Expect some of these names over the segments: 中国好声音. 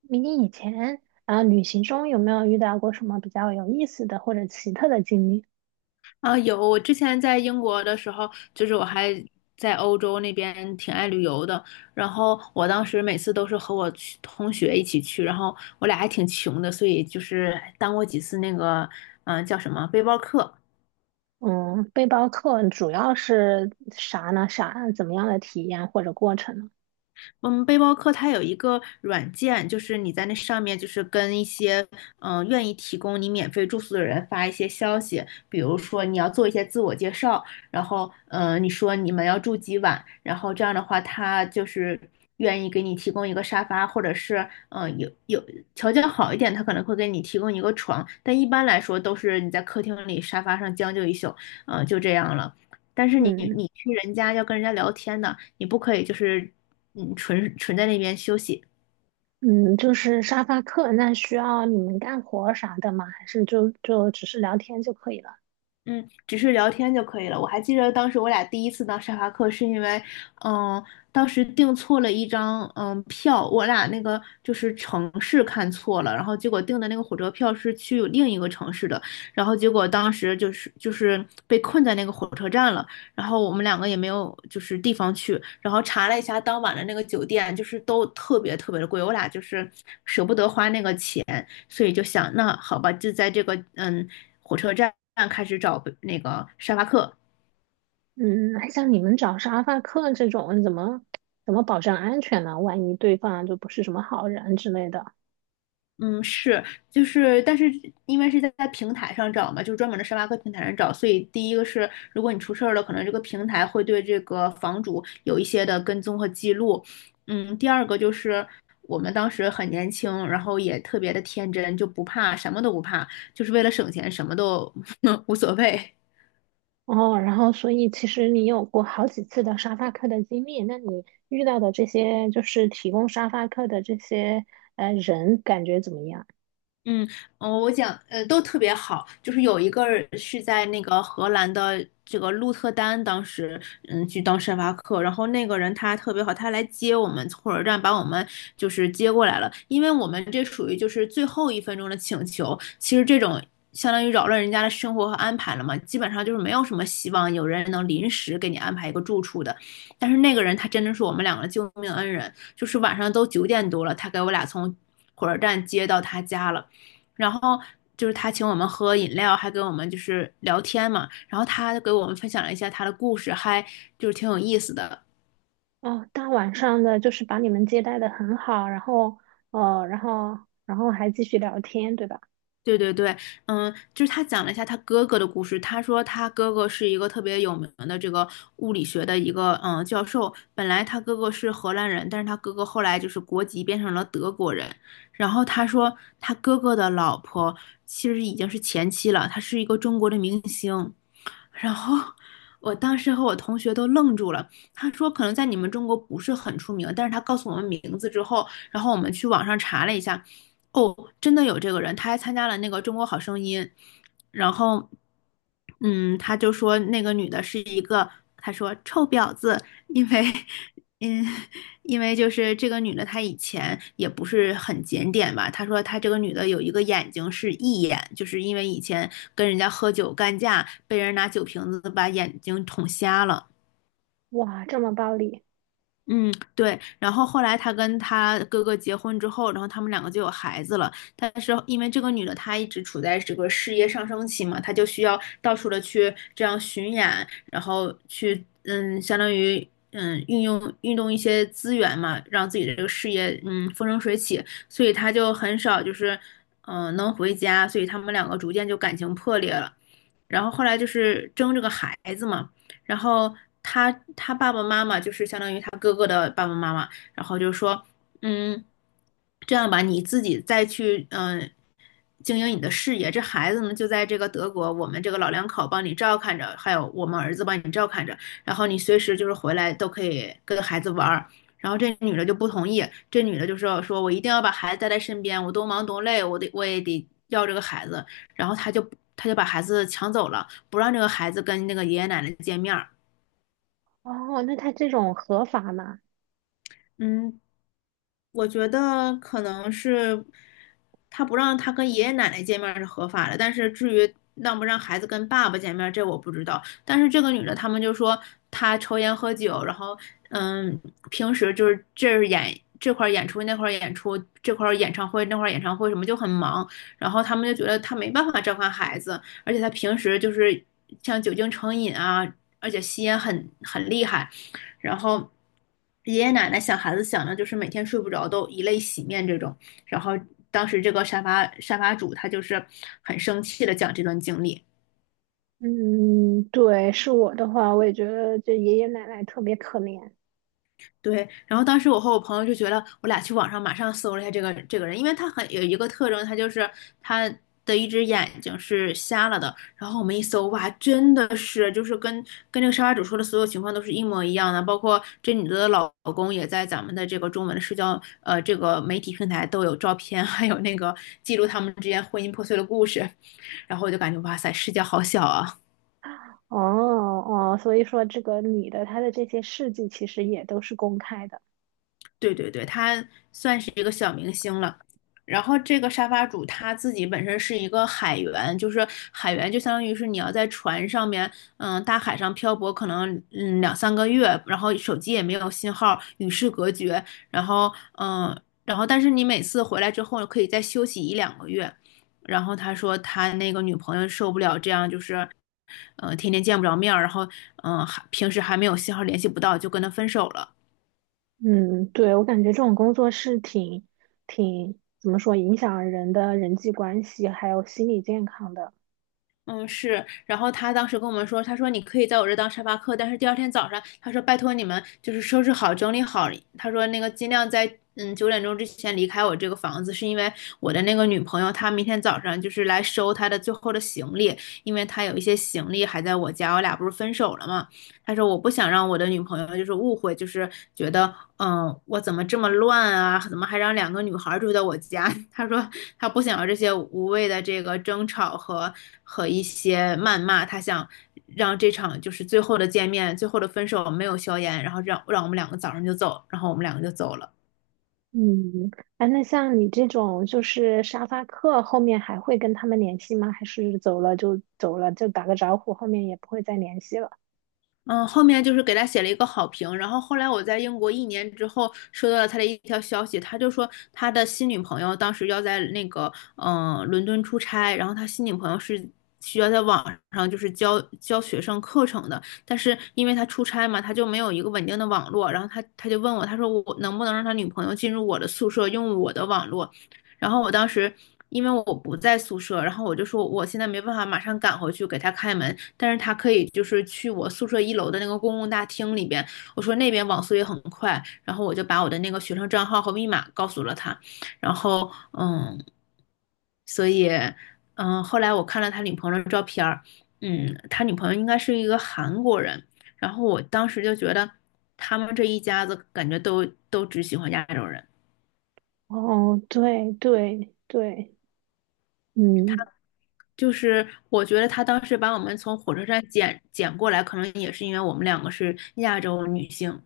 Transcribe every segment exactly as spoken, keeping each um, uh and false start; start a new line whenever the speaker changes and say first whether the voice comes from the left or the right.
right: 迷你以前啊，旅行中有没有遇到过什么比较有意思的或者奇特的经历？
left: 啊，有，我之前在英国的时候，就是我还在欧洲那边挺爱旅游的。然后我当时每次都是和我去同学一起去，然后我俩还挺穷的，所以就是当过几次那个，嗯、叫什么背包客。
right: 嗯，背包客主要是啥呢？啥怎么样的体验或者过程呢？
left: 嗯，背包客它有一个软件，就是你在那上面，就是跟一些嗯、呃愿意提供你免费住宿的人发一些消息，比如说你要做一些自我介绍，然后嗯呃你说你们要住几晚，然后这样的话他就是愿意给你提供一个沙发，或者是嗯、呃有有条件好一点，他可能会给你提供一个床，但一般来说都是你在客厅里沙发上将就一宿，嗯、就这样了。但是你
right: 嗯
left: 你去人家要跟人家聊天的，你不可以就是嗯纯纯在那边休息，
right: 嗯，就是沙发客，那需要你们干活儿啥的吗？还是就就只是聊天就可以了？
left: 嗯，只是聊天就可以了。我还记得当时我俩第一次到沙发客，是因为，嗯，当时订错了一张嗯票，我俩那个就是城市看错了，然后结果订的那个火车票是去另一个城市的，然后结果当时就是就是被困在那个火车站了，然后我们两个也没有就是地方去，然后查了一下当晚的那个酒店，就是都特别特别的贵，我俩就是舍不得花那个钱，所以就想，那好吧，就在这个嗯火车站开始找那个沙发客。
right: 嗯，那像你们找沙发客这种，怎么怎么保证安全呢？万一对方就不是什么好人之类的。
left: 嗯，是，就是，但是因为是在在平台上找嘛，就是专门的沙发客平台上找，所以第一个是，如果你出事儿了，可能这个平台会对这个房主有一些的跟踪和记录。嗯，第二个就是我们当时很年轻，然后也特别的天真，就不怕，什么都不怕，就是为了省钱，什么都 无所谓。
right: 哦，然后所以其实你有过好几次的沙发客的经历，那你遇到的这些就是提供沙发客的这些呃人，感觉怎么样？
left: 嗯，呃我讲，呃，都特别好。就是有一个是在那个荷兰的这个鹿特丹，当时嗯去当沙发客，然后那个人他特别好，他来接我们，从火车站把我们就是接过来了。因为我们这属于就是最后一分钟的请求，其实这种相当于扰乱人家的生活和安排了嘛，基本上就是没有什么希望有人能临时给你安排一个住处的。但是那个人他真的是我们两个的救命恩人，就是晚上都九点多了，他给我俩从火车站接到他家了。然后就是他请我们喝饮料，还跟我们就是聊天嘛。然后他给我们分享了一下他的故事，还就是挺有意思的。
right: 哦，大晚上的就是把你们接待的很好，然后呃，然后然后还继续聊天，对吧？
left: 对对对，嗯，就是他讲了一下他哥哥的故事。他说他哥哥是一个特别有名的这个物理学的一个嗯教授。本来他哥哥是荷兰人，但是他哥哥后来就是国籍变成了德国人。然后他说他哥哥的老婆其实已经是前妻了，她是一个中国的明星。然后我当时和我同学都愣住了。他说可能在你们中国不是很出名，但是他告诉我们名字之后，然后我们去网上查了一下，哦，真的有这个人，他还参加了那个《中国好声音》，然后，嗯，他就说那个女的是一个，他说臭婊子，因为嗯，因为就是这个女的，她以前也不是很检点吧。她说她这个女的有一个眼睛是异眼，就是因为以前跟人家喝酒干架，被人拿酒瓶子把眼睛捅瞎了。
right: 哇，这么暴力。
left: 嗯，对。然后后来她跟她哥哥结婚之后，然后他们两个就有孩子了。但是因为这个女的她一直处在这个事业上升期嘛，她就需要到处的去这样巡演，然后去嗯，相当于嗯运用运动一些资源嘛，让自己的这个事业嗯风生水起。所以她就很少就是嗯、呃能回家，所以他们两个逐渐就感情破裂了。然后后来就是争这个孩子嘛，然后她就是相当于他哥哥的爸爸妈妈，然后就说，嗯，这样吧，你自己再去嗯呃经营你的事业，这孩子呢就在这个德国，我们这个老两口帮你照看着，还有我们儿子帮你照看着，然后你随时就是回来都可以跟孩子玩儿。然后这女的就不同意，这女的就说说我一定要把孩子带在身边，我多忙多累，我得我也得要这个孩子。然后他就他就把孩子抢走了，不让这个孩子跟那个爷爷奶奶见面。
right: 哦，那他这种合法吗？
left: 嗯，我觉得可能是他不让他跟爷爷奶奶见面儿是合法的，但是至于让不让孩子跟爸爸见面儿，这我不知道。但是这个女的，他们就说她抽烟喝酒，然后嗯，平时就是这儿演这块儿演出那块儿演出，这块儿演唱会那块儿演唱会什么就很忙，然后他们就觉得她没办法照看孩子，而且她平时就是像酒精成瘾啊，而且吸烟很很厉害。然后爷爷奶奶想孩子想的就是每天睡不着都以泪洗面这种。然后当时这个沙发沙发主他就是很生气的讲这段经历，
right: 嗯，对，是我的话，我也觉得这爷爷奶奶特别可怜。
left: 对，然后当时我和我朋友就觉得，我俩去网上马上搜了一下这个这个人，因为他很有一个特征，他就是他的一只眼睛是瞎了的。然后我们一搜，哇，真的是就是跟跟这个沙发主说的所有情况都是一模一样的，包括这女的老公也在咱们的这个中文的社交呃这个媒体平台都有照片，还有那个记录他们之间婚姻破碎的故事。然后我就感觉哇塞，世界好小啊！
right: 哦哦，所以说这个女的她的这些事迹其实也都是公开的。
left: 对对对，他算是一个小明星了。然后这个沙发主他自己本身是一个海员，就是海员就相当于是你要在船上面，嗯，大海上漂泊，可能嗯两三个月，然后手机也没有信号，与世隔绝，然后嗯，然后但是你每次回来之后可以再休息一两个月。然后他说他那个女朋友受不了这样，就是嗯天天见不着面儿，然后嗯、呃还平时还没有信号联系不到，就跟他分手了。
right: 嗯，对，我感觉这种工作是挺挺怎么说，影响人的人际关系还有心理健康的。
left: 嗯，是。然后他当时跟我们说，他说你可以在我这当沙发客，但是第二天早上，他说拜托你们就是收拾好、整理好。他说那个尽量在嗯九点钟之前离开我这个房子，是因为我的那个女朋友她明天早上就是来收她的最后的行李，因为她有一些行李还在我家，我俩不是分手了嘛。他说我不想让我的女朋友就是误会，就是觉得嗯我怎么这么乱啊，怎么还让两个女孩住在我家？他说他不想要这些无谓的这个争吵和和一些谩骂，他想让这场就是最后的见面、最后的分手没有硝烟，然后让让我们两个早上就走，然后我们两个就走了。
right: 嗯，哎，那像你这种就是沙发客，后面还会跟他们联系吗？还是走了就走了，就打个招呼，后面也不会再联系了？
left: 嗯，后面就是给他写了一个好评，然后后来我在英国一年之后收到了他的一条消息，他就说他的新女朋友当时要在那个嗯、呃伦敦出差，然后他新女朋友是需要在网上就是教教学生课程的，但是因为他出差嘛，他就没有一个稳定的网络，然后他他就问我，他说我能不能让他女朋友进入我的宿舍用我的网络，然后我当时因为我不在宿舍，然后我就说我现在没办法马上赶回去给他开门，但是他可以就是去我宿舍一楼的那个公共大厅里边，我说那边网速也很快，然后我就把我的那个学生账号和密码告诉了他，然后嗯，所以嗯，后来我看了他女朋友的照片儿，嗯，他女朋友应该是一个韩国人，然后我当时就觉得他们这一家子感觉都都只喜欢亚洲人。
right: 哦，对对对，嗯，
left: 就是我觉得他当时把我们从火车站捡捡过来，可能也是因为我们两个是亚洲女性，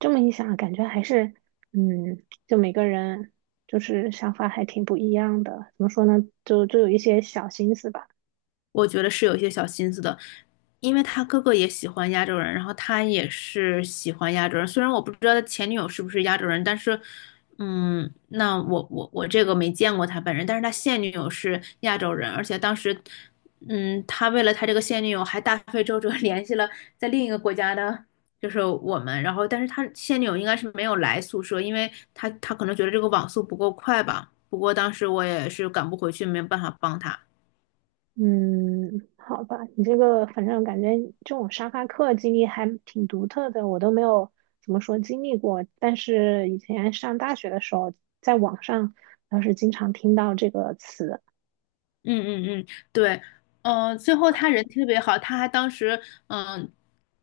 right: 这么一想，感觉还是嗯，就每个人就是想法还挺不一样的。怎么说呢？就就有一些小心思吧。
left: 我觉得是有一些小心思的，因为他哥哥也喜欢亚洲人，然后他也是喜欢亚洲人。虽然我不知道他前女友是不是亚洲人，但是，嗯，那我我我这个没见过他本人，但是他现女友是亚洲人，而且当时，嗯，他为了他这个现女友还大费周折 联系了在另一个国家的，就是我们，然后但是他现女友应该是没有来宿舍，因为他他可能觉得这个网速不够快吧。不过当时我也是赶不回去，没有办法帮他。
right: 嗯，好吧，你这个反正感觉这种沙发客经历还挺独特的，我都没有怎么说经历过。但是以前上大学的时候，在网上倒是经常听到这个词。
left: 嗯嗯嗯，对，嗯，最后他人特别好，他还当时嗯、呃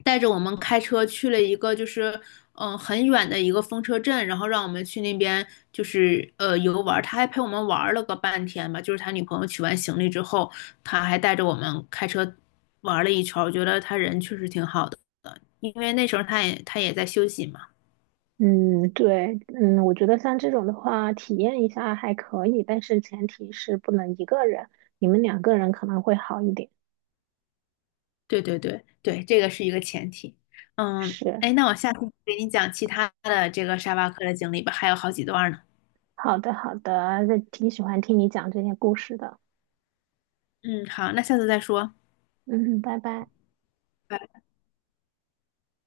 left: 带着我们开车去了一个就是嗯、呃很远的一个风车镇，然后让我们去那边就是呃游玩儿。他还陪我们玩儿了个半天吧，就是他女朋友取完行李之后，他还带着我们开车玩儿了一圈儿。我觉得他人确实挺好的，因为那时候他也他也在休息嘛。
right: 嗯，对，嗯，我觉得像这种的话，体验一下还可以，但是前提是不能一个人，你们两个人可能会好一点。
left: 对对对对，这个是一个前提。嗯，
right: 是，
left: 哎，那我下次给你讲其他的这个沙巴克的经历吧，还有好几段呢。
right: 好的，好的，那挺喜欢听你讲这些故事的。
left: 嗯，好，那下次再说。
right: 嗯，拜拜。
left: 拜拜。